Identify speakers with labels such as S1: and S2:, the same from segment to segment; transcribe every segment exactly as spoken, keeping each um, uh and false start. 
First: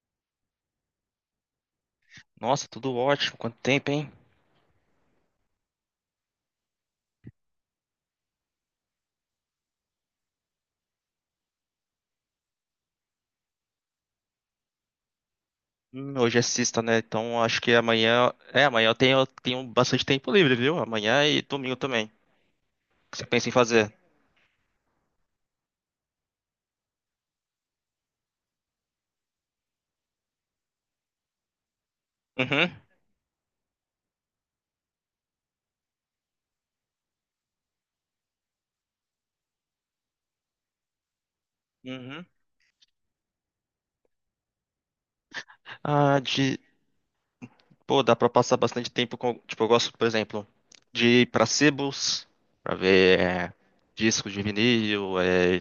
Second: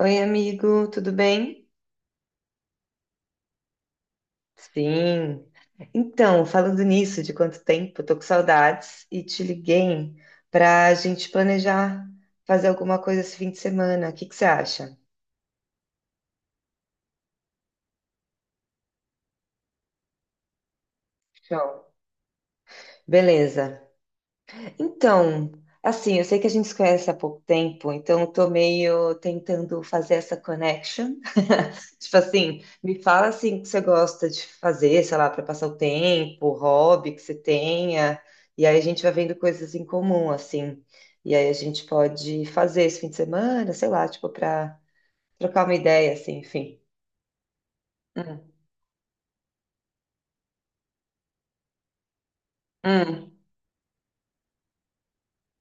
S1: Oi, amigo, tudo bem?
S2: Nossa, tudo ótimo. Quanto tempo, hein?
S1: Sim. Então, falando nisso, de quanto tempo, tô com saudades e te liguei para a gente planejar fazer alguma coisa esse fim de semana. O que que você acha?
S2: Hum, hoje é sexta, né? Então acho que amanhã. É, amanhã eu tenho, eu tenho bastante tempo livre, viu? Amanhã e domingo
S1: Show.
S2: também. O que você pensa em
S1: Beleza.
S2: fazer?
S1: Então, assim, eu sei que a gente se conhece há pouco tempo, então eu tô meio tentando fazer essa connection. Tipo assim,
S2: Uhum.
S1: me fala assim o que você gosta de fazer, sei lá, para passar o tempo, hobby que você tenha, e aí a gente vai vendo coisas em comum, assim. E aí a gente
S2: Uhum.
S1: pode fazer esse fim de semana, sei lá, tipo, para trocar uma ideia,
S2: Ah,
S1: assim,
S2: de.
S1: enfim.
S2: Pô, dá pra
S1: Hum,
S2: passar bastante tempo com. Tipo, eu gosto, por exemplo, de ir pra sebos, pra ver
S1: hum,
S2: é, discos de vinil, é,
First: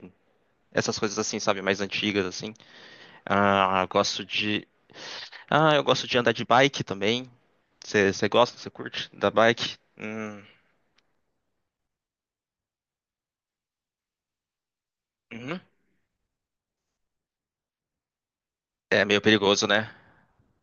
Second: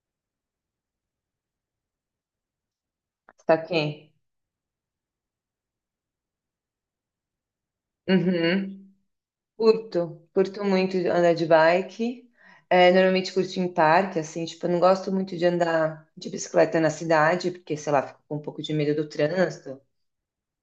S2: essas coisas assim, sabe? Mais antigas, assim.
S1: tá
S2: Ah,
S1: aqui.
S2: gosto de. Ah, eu gosto de andar de bike também. Você gosta? Você
S1: Uhum.
S2: curte? Da bike?
S1: Curto,
S2: Hum.
S1: curto muito andar de bike. É, normalmente curto em parque, assim, tipo, eu não gosto muito de
S2: Uhum.
S1: andar de bicicleta na cidade, porque, sei lá, fico com um pouco de medo
S2: É
S1: do
S2: meio perigoso,
S1: trânsito.
S2: né?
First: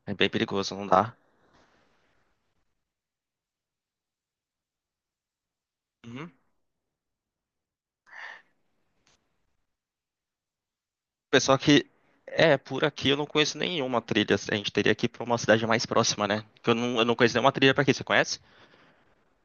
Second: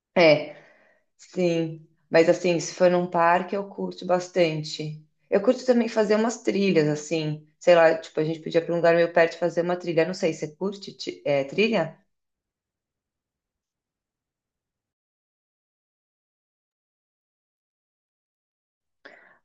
S2: É bem
S1: É,
S2: perigoso, não dá.
S1: Sim, mas assim, se for num parque, eu curto bastante. Eu curto também fazer
S2: Uhum.
S1: umas trilhas, assim, sei lá, tipo, a gente podia ir pra um lugar meio perto e fazer uma trilha. Não sei, você curte, ti- é,
S2: Pessoal que
S1: trilha?
S2: é por aqui, eu não conheço nenhuma trilha, assim. A gente teria que ir pra uma cidade mais próxima, né? Que eu não, eu não conheço nenhuma trilha pra aqui, você conhece?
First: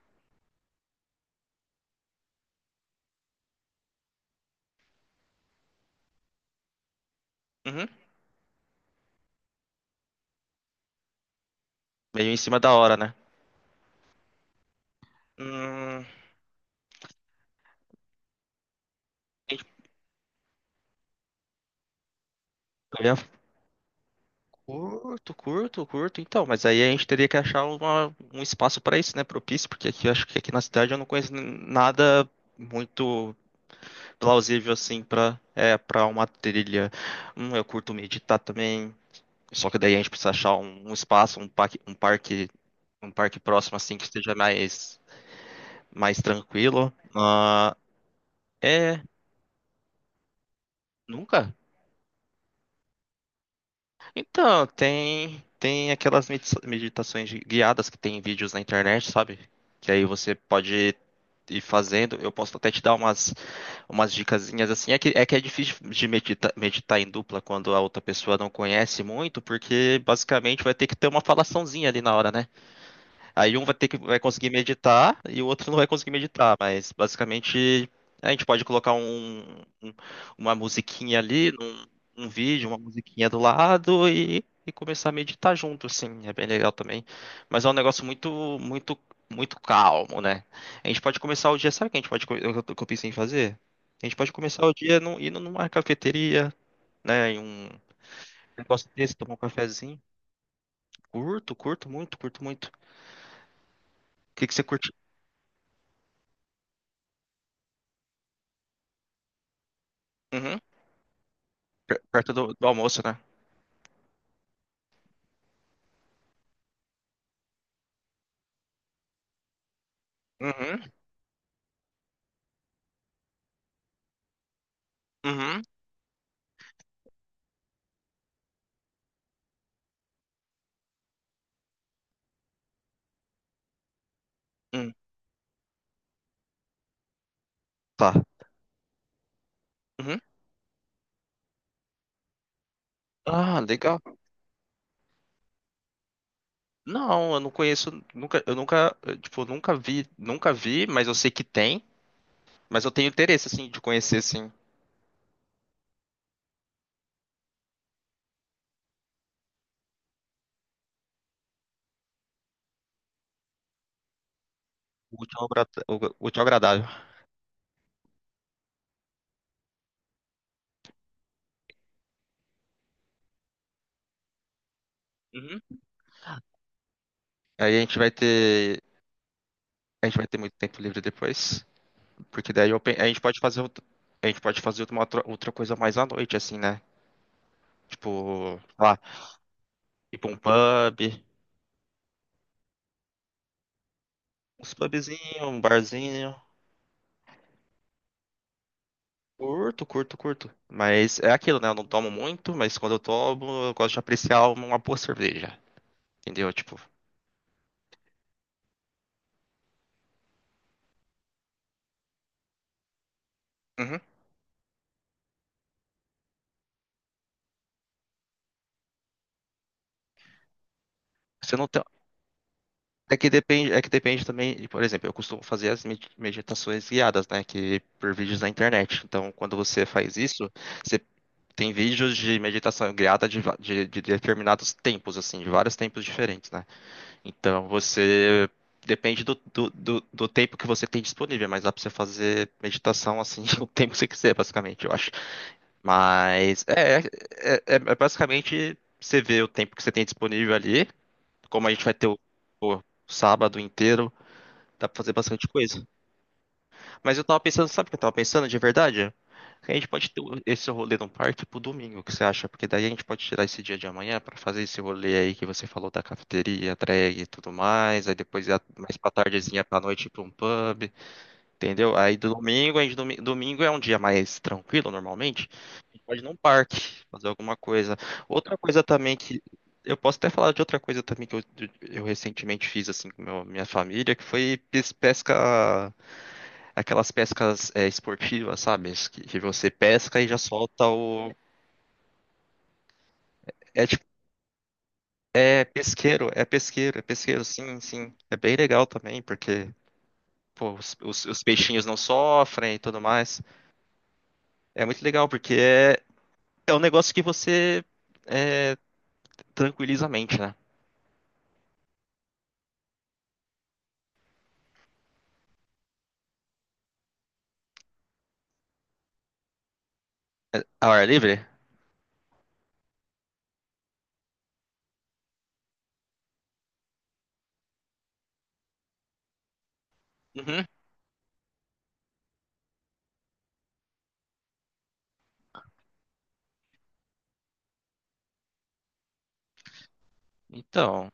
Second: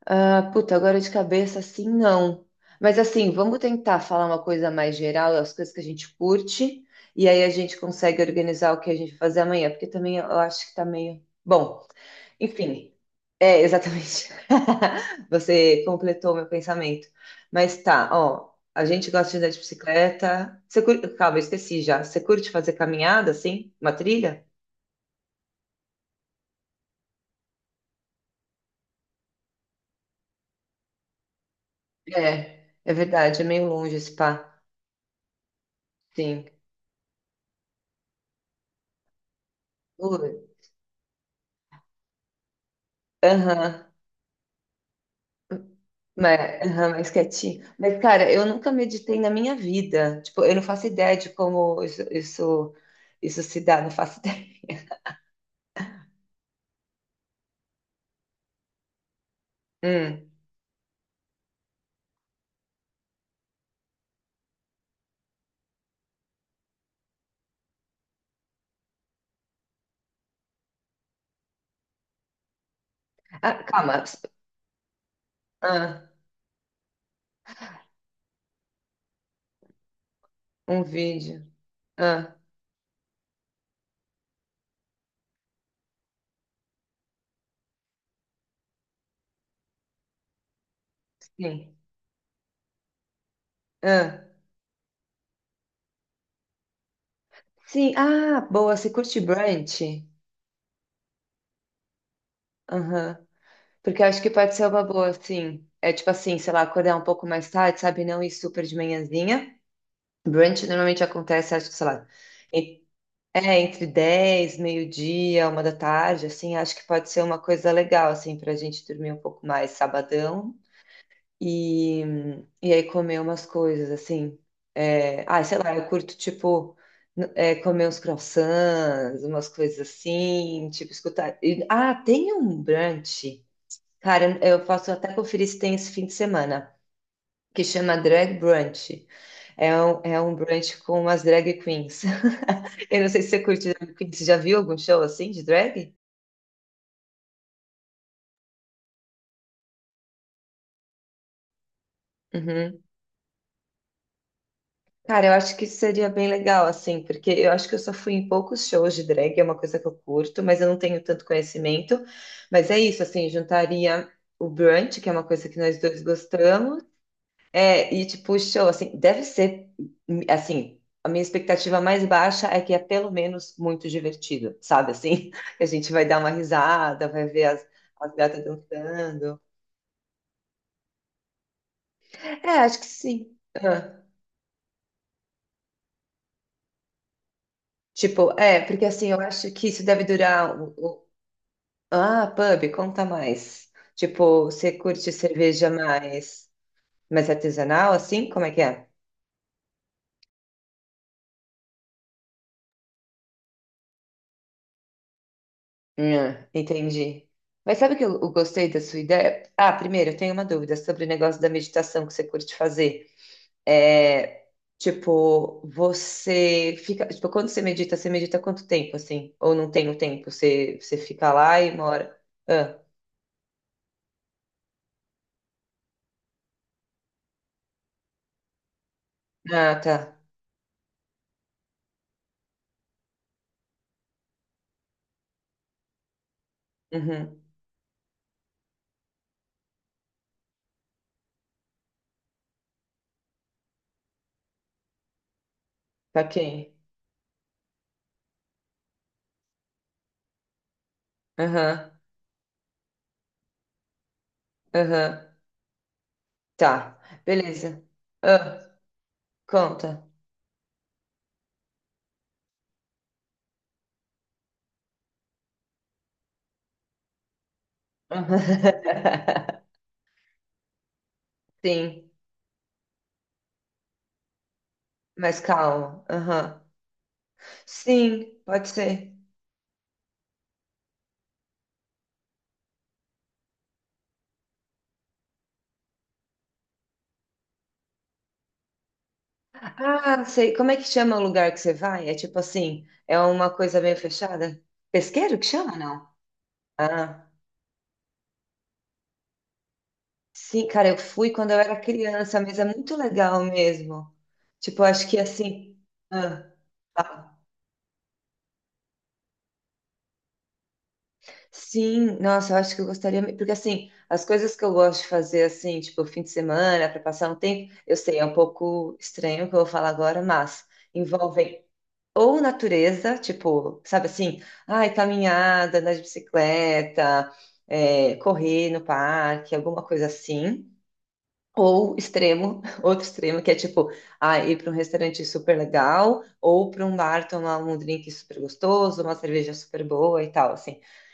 S1: Ah, puta, agora de cabeça, assim, não. Mas assim, vamos tentar falar uma coisa mais geral, as coisas que a gente curte, e aí a gente
S2: Uhum.
S1: consegue organizar o que a gente vai fazer amanhã, porque também eu acho que tá meio. Bom,
S2: Meio em cima da
S1: enfim,
S2: hora, né?
S1: é exatamente.
S2: Hum,
S1: Você
S2: a
S1: completou meu pensamento. Mas tá, ó, a gente gosta de andar de
S2: gente
S1: bicicleta. Você curte... Calma, eu esqueci já. Você curte fazer
S2: poderia-
S1: caminhada, assim? Uma trilha?
S2: curto, curto, curto, então, mas aí a gente teria que achar uma- um espaço pra isso, né? Propício, porque aqui eu acho que aqui na cidade eu não conheço n- nada
S1: É, é
S2: muito
S1: verdade, é meio longe esse pá.
S2: plausível assim pra é para uma
S1: Sim.
S2: trilha. Hum, eu curto meditar também. Só que daí a gente precisa
S1: Ui.
S2: achar um, um espaço, um parque, um parque, um parque próximo
S1: Aham.
S2: assim que esteja mais, mais
S1: Mas, aham,
S2: tranquilo.
S1: mais quietinho.
S2: Ah,
S1: Mas, cara, eu nunca
S2: é,
S1: meditei na minha vida. Tipo, eu não faço ideia de
S2: nunca.
S1: como isso, isso, isso se dá, não faço ideia.
S2: Então, tem tem aquelas medita- meditações de- guiadas que tem vídeos na internet, sabe? Que aí
S1: Hum.
S2: você pode ir fazendo. Eu posso até te dar umas umas dicasinhas assim. É que é que é difícil de medita- meditar em dupla quando a outra pessoa não conhece muito, porque basicamente vai ter que ter uma falaçãozinha ali na hora, né? Aí
S1: Ah,
S2: um vai ter que
S1: calma.
S2: vai conseguir meditar e o outro não vai
S1: Ah,
S2: conseguir meditar, mas basicamente a gente pode colocar um, um- uma
S1: um
S2: musiquinha
S1: vídeo.
S2: ali, um, um
S1: Ah,
S2: vídeo, uma musiquinha do lado e, e começar a meditar junto, assim, é bem legal também. Mas é um negócio muito, muito, muito calmo, né? A gente pode começar o dia,
S1: sim.
S2: sabe o que a gente pode, co- eu, que eu pensei em fazer? A gente
S1: Ah,
S2: pode começar o dia num, indo numa cafeteria, né, em um
S1: sim. Ah,
S2: um
S1: boa.
S2: negócio
S1: Você
S2: desse,
S1: curte
S2: tomar um
S1: brunch?
S2: cafezinho. Curto, curto muito, curto muito. O
S1: Aham. Porque eu acho que
S2: que que
S1: pode
S2: você
S1: ser uma
S2: curte?
S1: boa, sim. É tipo assim, sei lá, acordar um pouco mais tarde, sabe? Não ir super de manhãzinha.
S2: Uhum.
S1: Brunch normalmente acontece, acho que, sei
S2: Per-
S1: lá,
S2: Perto do, do almoço, né?
S1: é, entre dez, meio-dia, uma da tarde, assim, acho que pode ser uma coisa legal, assim, pra gente dormir um pouco mais sabadão
S2: Uhum,
S1: e, e aí comer umas coisas, assim. É, ah, sei
S2: uhum,
S1: lá, eu curto, tipo, n- é, comer uns croissants, umas coisas assim, tipo, escutar. E- ah, tem um brunch, cara, eu eu posso
S2: uhum.
S1: até conferir se tem esse fim de semana, que chama
S2: Tá.
S1: Drag Brunch. É um, é
S2: Uhum.
S1: um brunch com umas drag queens. Eu não sei se você
S2: Ah,
S1: curte drag
S2: legal.
S1: queen, você já viu algum show assim de drag?
S2: Não, eu não conheço, nunca, eu nunca, eh, tipo, nunca vi, nunca vi, mas eu sei que tem,
S1: Uhum.
S2: mas eu tenho interesse, assim, de conhecer, assim,
S1: Cara, eu acho que isso seria bem legal, assim, porque eu acho que eu só fui em poucos shows de drag, é uma coisa que eu curto, mas eu não tenho tanto conhecimento. Mas é isso, assim, juntaria o brunch, que é
S2: o
S1: uma
S2: útil ao
S1: coisa que
S2: agra-
S1: nós
S2: o-
S1: dois
S2: o útil ao
S1: gostamos,
S2: agradável.
S1: é, e tipo, o show, assim, deve ser, assim, a minha expectativa mais baixa é que é pelo menos muito divertido, sabe, assim.
S2: Uhum.
S1: Que a gente vai dar uma risada, vai ver as,
S2: Aí a gente vai
S1: as gatas
S2: ter,
S1: dançando.
S2: a gente vai ter muito tempo livre depois,
S1: É,
S2: porque daí eu
S1: acho que
S2: pe- a gente
S1: sim.
S2: pode fazer, outra-
S1: Ah.
S2: a gente pode fazer uma outra, outra coisa mais à noite, assim, né?
S1: Tipo,
S2: Tipo,
S1: é,
S2: sei
S1: porque
S2: lá,
S1: assim, eu acho que isso deve
S2: ir pra um
S1: durar. o-
S2: pub,
S1: o- Ah, pub, conta mais. Tipo, você
S2: uns
S1: curte
S2: pubzinhos, um
S1: cerveja
S2: barzinho.
S1: mais, mais artesanal, assim? Como é que é?
S2: Curto, curto, curto. Mas é aquilo, né? Eu não tomo muito, mas quando eu tomo, eu gosto de apreciar uma uma boa cerveja.
S1: Hum,
S2: Entendeu? Tipo,
S1: entendi. Mas sabe que eu, eu gostei da sua ideia? Ah, primeiro, eu tenho uma dúvida sobre o negócio da meditação que você curte fazer.
S2: uhum.
S1: É, tipo, você fica. Tipo, quando você medita, você medita quanto tempo, assim? Ou não tem o tempo? Você, você fica
S2: Você
S1: lá
S2: não
S1: e
S2: tem...
S1: mora. Ah,
S2: É que depende, é que depende também, de- por exemplo, eu costumo fazer as med- meditações guiadas, né, que por vídeos na internet. Então, quando
S1: ah,
S2: você
S1: tá.
S2: faz isso, você tem vídeos de meditação guiada de, va- de, de determinados tempos, assim, de vários tempos diferentes, né?
S1: Uhum.
S2: Então, você depende do, do, do, do tempo que você tem disponível, mas dá pra você fazer meditação assim o tempo que você quiser, basicamente. Eu acho.
S1: Tá
S2: Mas
S1: quem?
S2: é, é, é- é basicamente você vê o tempo que você tem disponível ali. Como a gente vai
S1: Aham.
S2: ter o, o sábado inteiro, dá pra fazer
S1: Aham.
S2: bastante coisa.
S1: Tá.
S2: Mas eu tava pensando,
S1: Beleza.
S2: sabe o que eu tava pensando de
S1: Ah,
S2: verdade? Que a gente
S1: conta.
S2: pode ter esse rolê no parque pro domingo, o que você acha? Porque daí a gente pode tirar esse dia de amanhã pra fazer esse rolê aí que você falou da cafeteria, drag e tudo mais. Aí depois ir a- mais pra tardezinha, pra noite, ir pra um pub. Entendeu?
S1: Sim.
S2: Aí do domingo, aí domi- domingo é um dia mais tranquilo
S1: Mas
S2: normalmente. A
S1: calma.
S2: gente pode ir num
S1: Aham.
S2: parque, fazer alguma coisa.
S1: Sim,
S2: Outra
S1: pode
S2: coisa
S1: ser.
S2: também que. Eu posso até falar de outra coisa também que eu, eu recentemente fiz assim com meu- minha família, que foi pes- pesca, aquelas pescas é, esportivas, sabe? Que, que você pesca
S1: Ah,
S2: e já
S1: sei. Como é que
S2: solta
S1: chama o
S2: o.
S1: lugar que você vai? É tipo assim, é uma coisa
S2: É
S1: meio
S2: tipo,
S1: fechada? Pesqueiro que
S2: é
S1: chama, não?
S2: pesqueiro, é pesqueiro, é
S1: Ah,
S2: pesqueiro, sim, sim. É bem legal também, porque
S1: sim,
S2: pô,
S1: cara,
S2: os,
S1: eu
S2: os
S1: fui
S2: os
S1: quando eu era
S2: peixinhos não
S1: criança, mas é
S2: sofrem e
S1: muito
S2: tudo mais.
S1: legal mesmo. Tipo,
S2: É muito
S1: acho que
S2: legal, porque
S1: assim.
S2: é.
S1: Ah,
S2: É um negócio que você é, tranquiliza a mente, né?
S1: sim, nossa, eu acho que eu gostaria, me- porque assim, as coisas que eu gosto de fazer assim, tipo fim de semana, para passar um tempo, eu sei, é um pouco estranho o que eu vou falar agora,
S2: É,
S1: mas
S2: ao ar livre?
S1: envolvem ou natureza, tipo, sabe assim, ai, caminhada, andar de bicicleta, é, correr no parque, alguma coisa
S2: Uhum.
S1: assim, ou extremo, outro extremo, que é tipo, ah, ir para um restaurante super legal, ou para um bar tomar um drink super gostoso, uma cerveja super boa e tal, assim.
S2: Então,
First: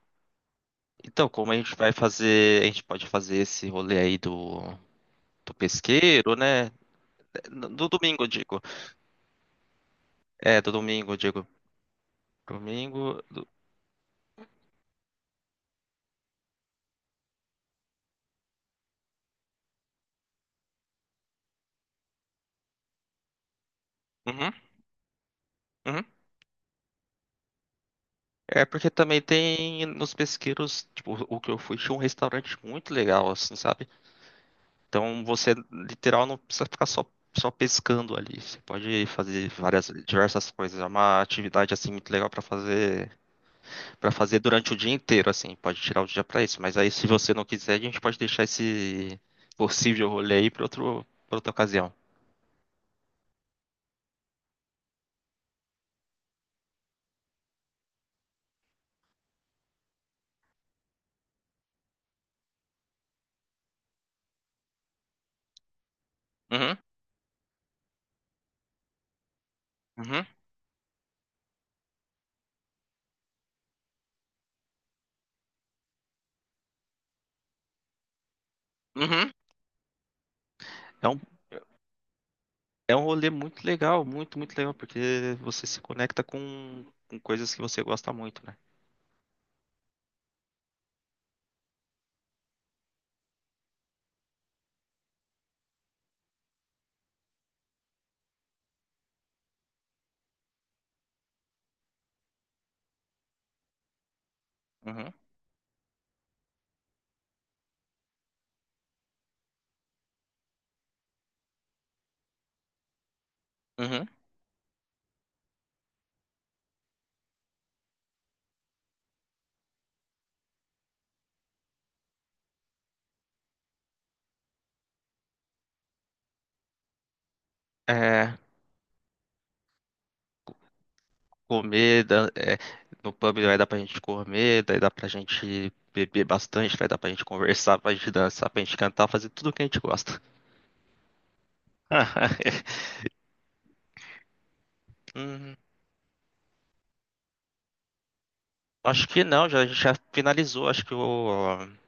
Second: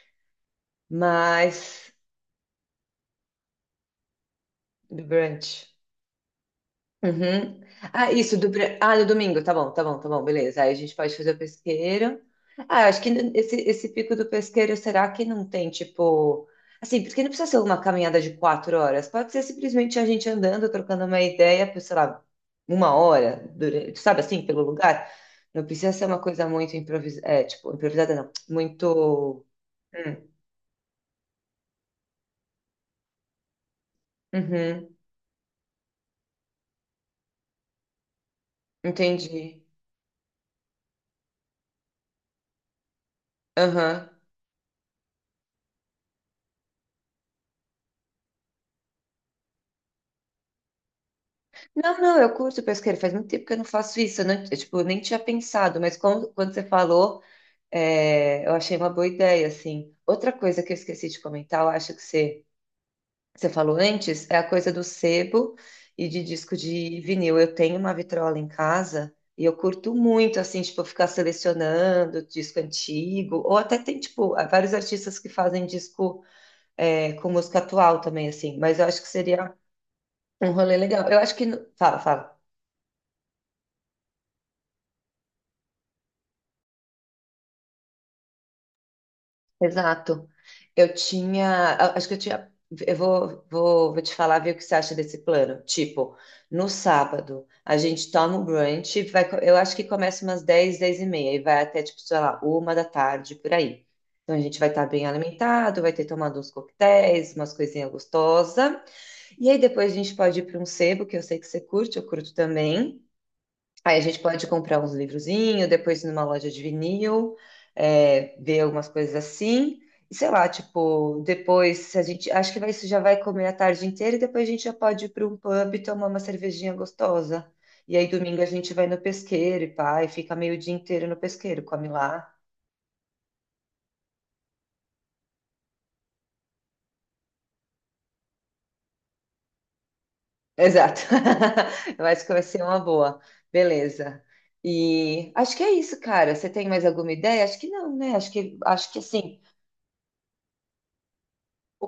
S2: então, como a
S1: Mas
S2: gente vai fazer, a gente pode fazer esse rolê aí do,
S1: do
S2: do
S1: brunch.
S2: pesqueiro, né?
S1: Uhum.
S2: No- Do
S1: Ah,
S2: domingo, eu
S1: isso, do,
S2: digo.
S1: br- ah, no domingo, tá bom, tá bom, tá bom,
S2: É,
S1: beleza. Aí
S2: do
S1: a gente
S2: domingo,
S1: pode
S2: eu
S1: fazer o
S2: digo.
S1: pesqueiro. Ah, eu acho que
S2: Domingo. do-
S1: esse, esse pico do pesqueiro, será que não tem, tipo. Assim, porque não precisa ser uma caminhada de quatro horas, pode ser simplesmente a gente andando, trocando uma ideia por, sei lá, uma hora, durante, sabe assim,
S2: Uhum,
S1: pelo lugar. Não precisa ser
S2: uhum.
S1: uma coisa muito improvisada, é, tipo, improvisada não,
S2: É porque também
S1: muito.
S2: tem nos
S1: Hum.
S2: pesqueiros, tipo, o que eu fui, tinha um restaurante muito legal, assim, sabe?
S1: Uhum,
S2: Então você literal não precisa ficar só, só pescando ali. Você pode fazer
S1: entendi.
S2: várias diversas coisas. É uma atividade assim muito legal para fazer
S1: Aham.
S2: para fazer durante o dia inteiro assim. Pode tirar o dia para isso. Mas aí se você não quiser, a gente pode deixar esse possível rolê aí para outro para outra ocasião.
S1: Não, não, eu curto pesqueiro. Faz muito tempo que eu não faço isso. Eu, não- eu, tipo, nem tinha pensado, mas como- quando você falou, é, eu achei uma boa ideia, assim. Outra coisa que eu esqueci de comentar, eu acho que você, que você falou antes, é a coisa do sebo e de disco
S2: Uhum,
S1: de vinil. Eu tenho uma vitrola em casa e eu curto
S2: uhum,
S1: muito, assim, tipo, ficar selecionando disco antigo. Ou até tem, tipo, vários artistas que fazem disco, é, com música atual também, assim. Mas eu acho que
S2: uhum.
S1: seria um rolê legal.
S2: É
S1: Eu
S2: um,
S1: acho que... no- Fala, fala.
S2: é um rolê muito legal, muito, muito legal, porque você se conecta com, com coisas que você gosta muito, né?
S1: Exato. Eu tinha, a- acho que eu tinha, eu vou, vou, vou te falar, ver o que você acha desse plano. Tipo, no sábado, a gente toma um brunch, vai, co- eu acho que começa umas dez dez e meia, e vai até, tipo, sei lá, uma da tarde, por aí. Então, a gente vai estar bem
S2: Uhum,
S1: alimentado, vai ter tomado uns coquetéis, umas coisinhas gostosas. E aí, depois a gente pode ir para um sebo, que eu sei que você curte, eu curto também. Aí a
S2: uhum.
S1: gente pode comprar uns livrozinhos, depois ir numa loja de vinil, é, ver algumas coisas assim. E sei lá, tipo, depois se a gente. Acho que vai- isso já vai comer a tarde inteira e depois a gente já pode ir para um pub e tomar uma cervejinha gostosa. E aí
S2: É,
S1: domingo a gente vai no pesqueiro e pá, e fica meio dia inteiro no pesqueiro, come
S2: comer, dá-
S1: lá.
S2: é, no pub vai dar pra gente comer, daí dá pra gente beber bastante, vai dar pra gente conversar, pra gente dançar, pra gente cantar, fazer tudo o que a gente gosta.
S1: Exato. Eu acho que vai ser uma boa. Beleza. E acho
S2: Hum,
S1: que é isso, cara. Você tem mais alguma ideia? Acho que não, né? Acho que, acho que
S2: Acho que
S1: assim.
S2: não, já, a gente já finalizou, acho que o,
S1: O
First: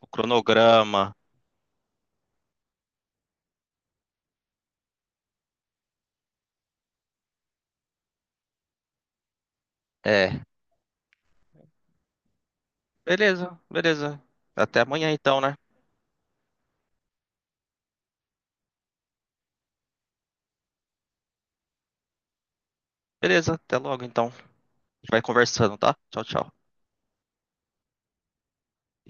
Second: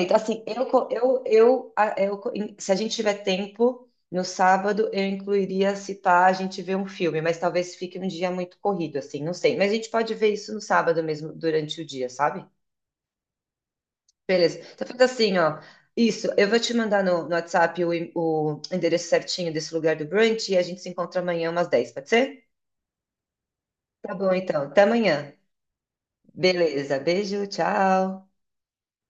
S2: o
S1: Assim, eu, co-
S2: cronograma.
S1: eu, eu, a- eu, co- em- se a gente tiver tempo, no sábado eu incluiria, se pá, a gente ver um filme, mas talvez fique um dia muito corrido, assim, não sei. Mas a gente pode ver
S2: É,
S1: isso no sábado mesmo, durante o dia, sabe?
S2: beleza, beleza.
S1: Beleza.
S2: Até
S1: Tá feito
S2: amanhã
S1: assim,
S2: então, né?
S1: ó. Isso, eu vou te mandar no, no WhatsApp o, e- o endereço certinho desse lugar do brunch e a gente se encontra amanhã umas dez pode ser?
S2: Beleza, até logo
S1: Tá
S2: então. A
S1: bom, então. Até
S2: gente vai
S1: amanhã.
S2: conversando, tá? Tchau, tchau.
S1: Beleza. Beijo, tchau.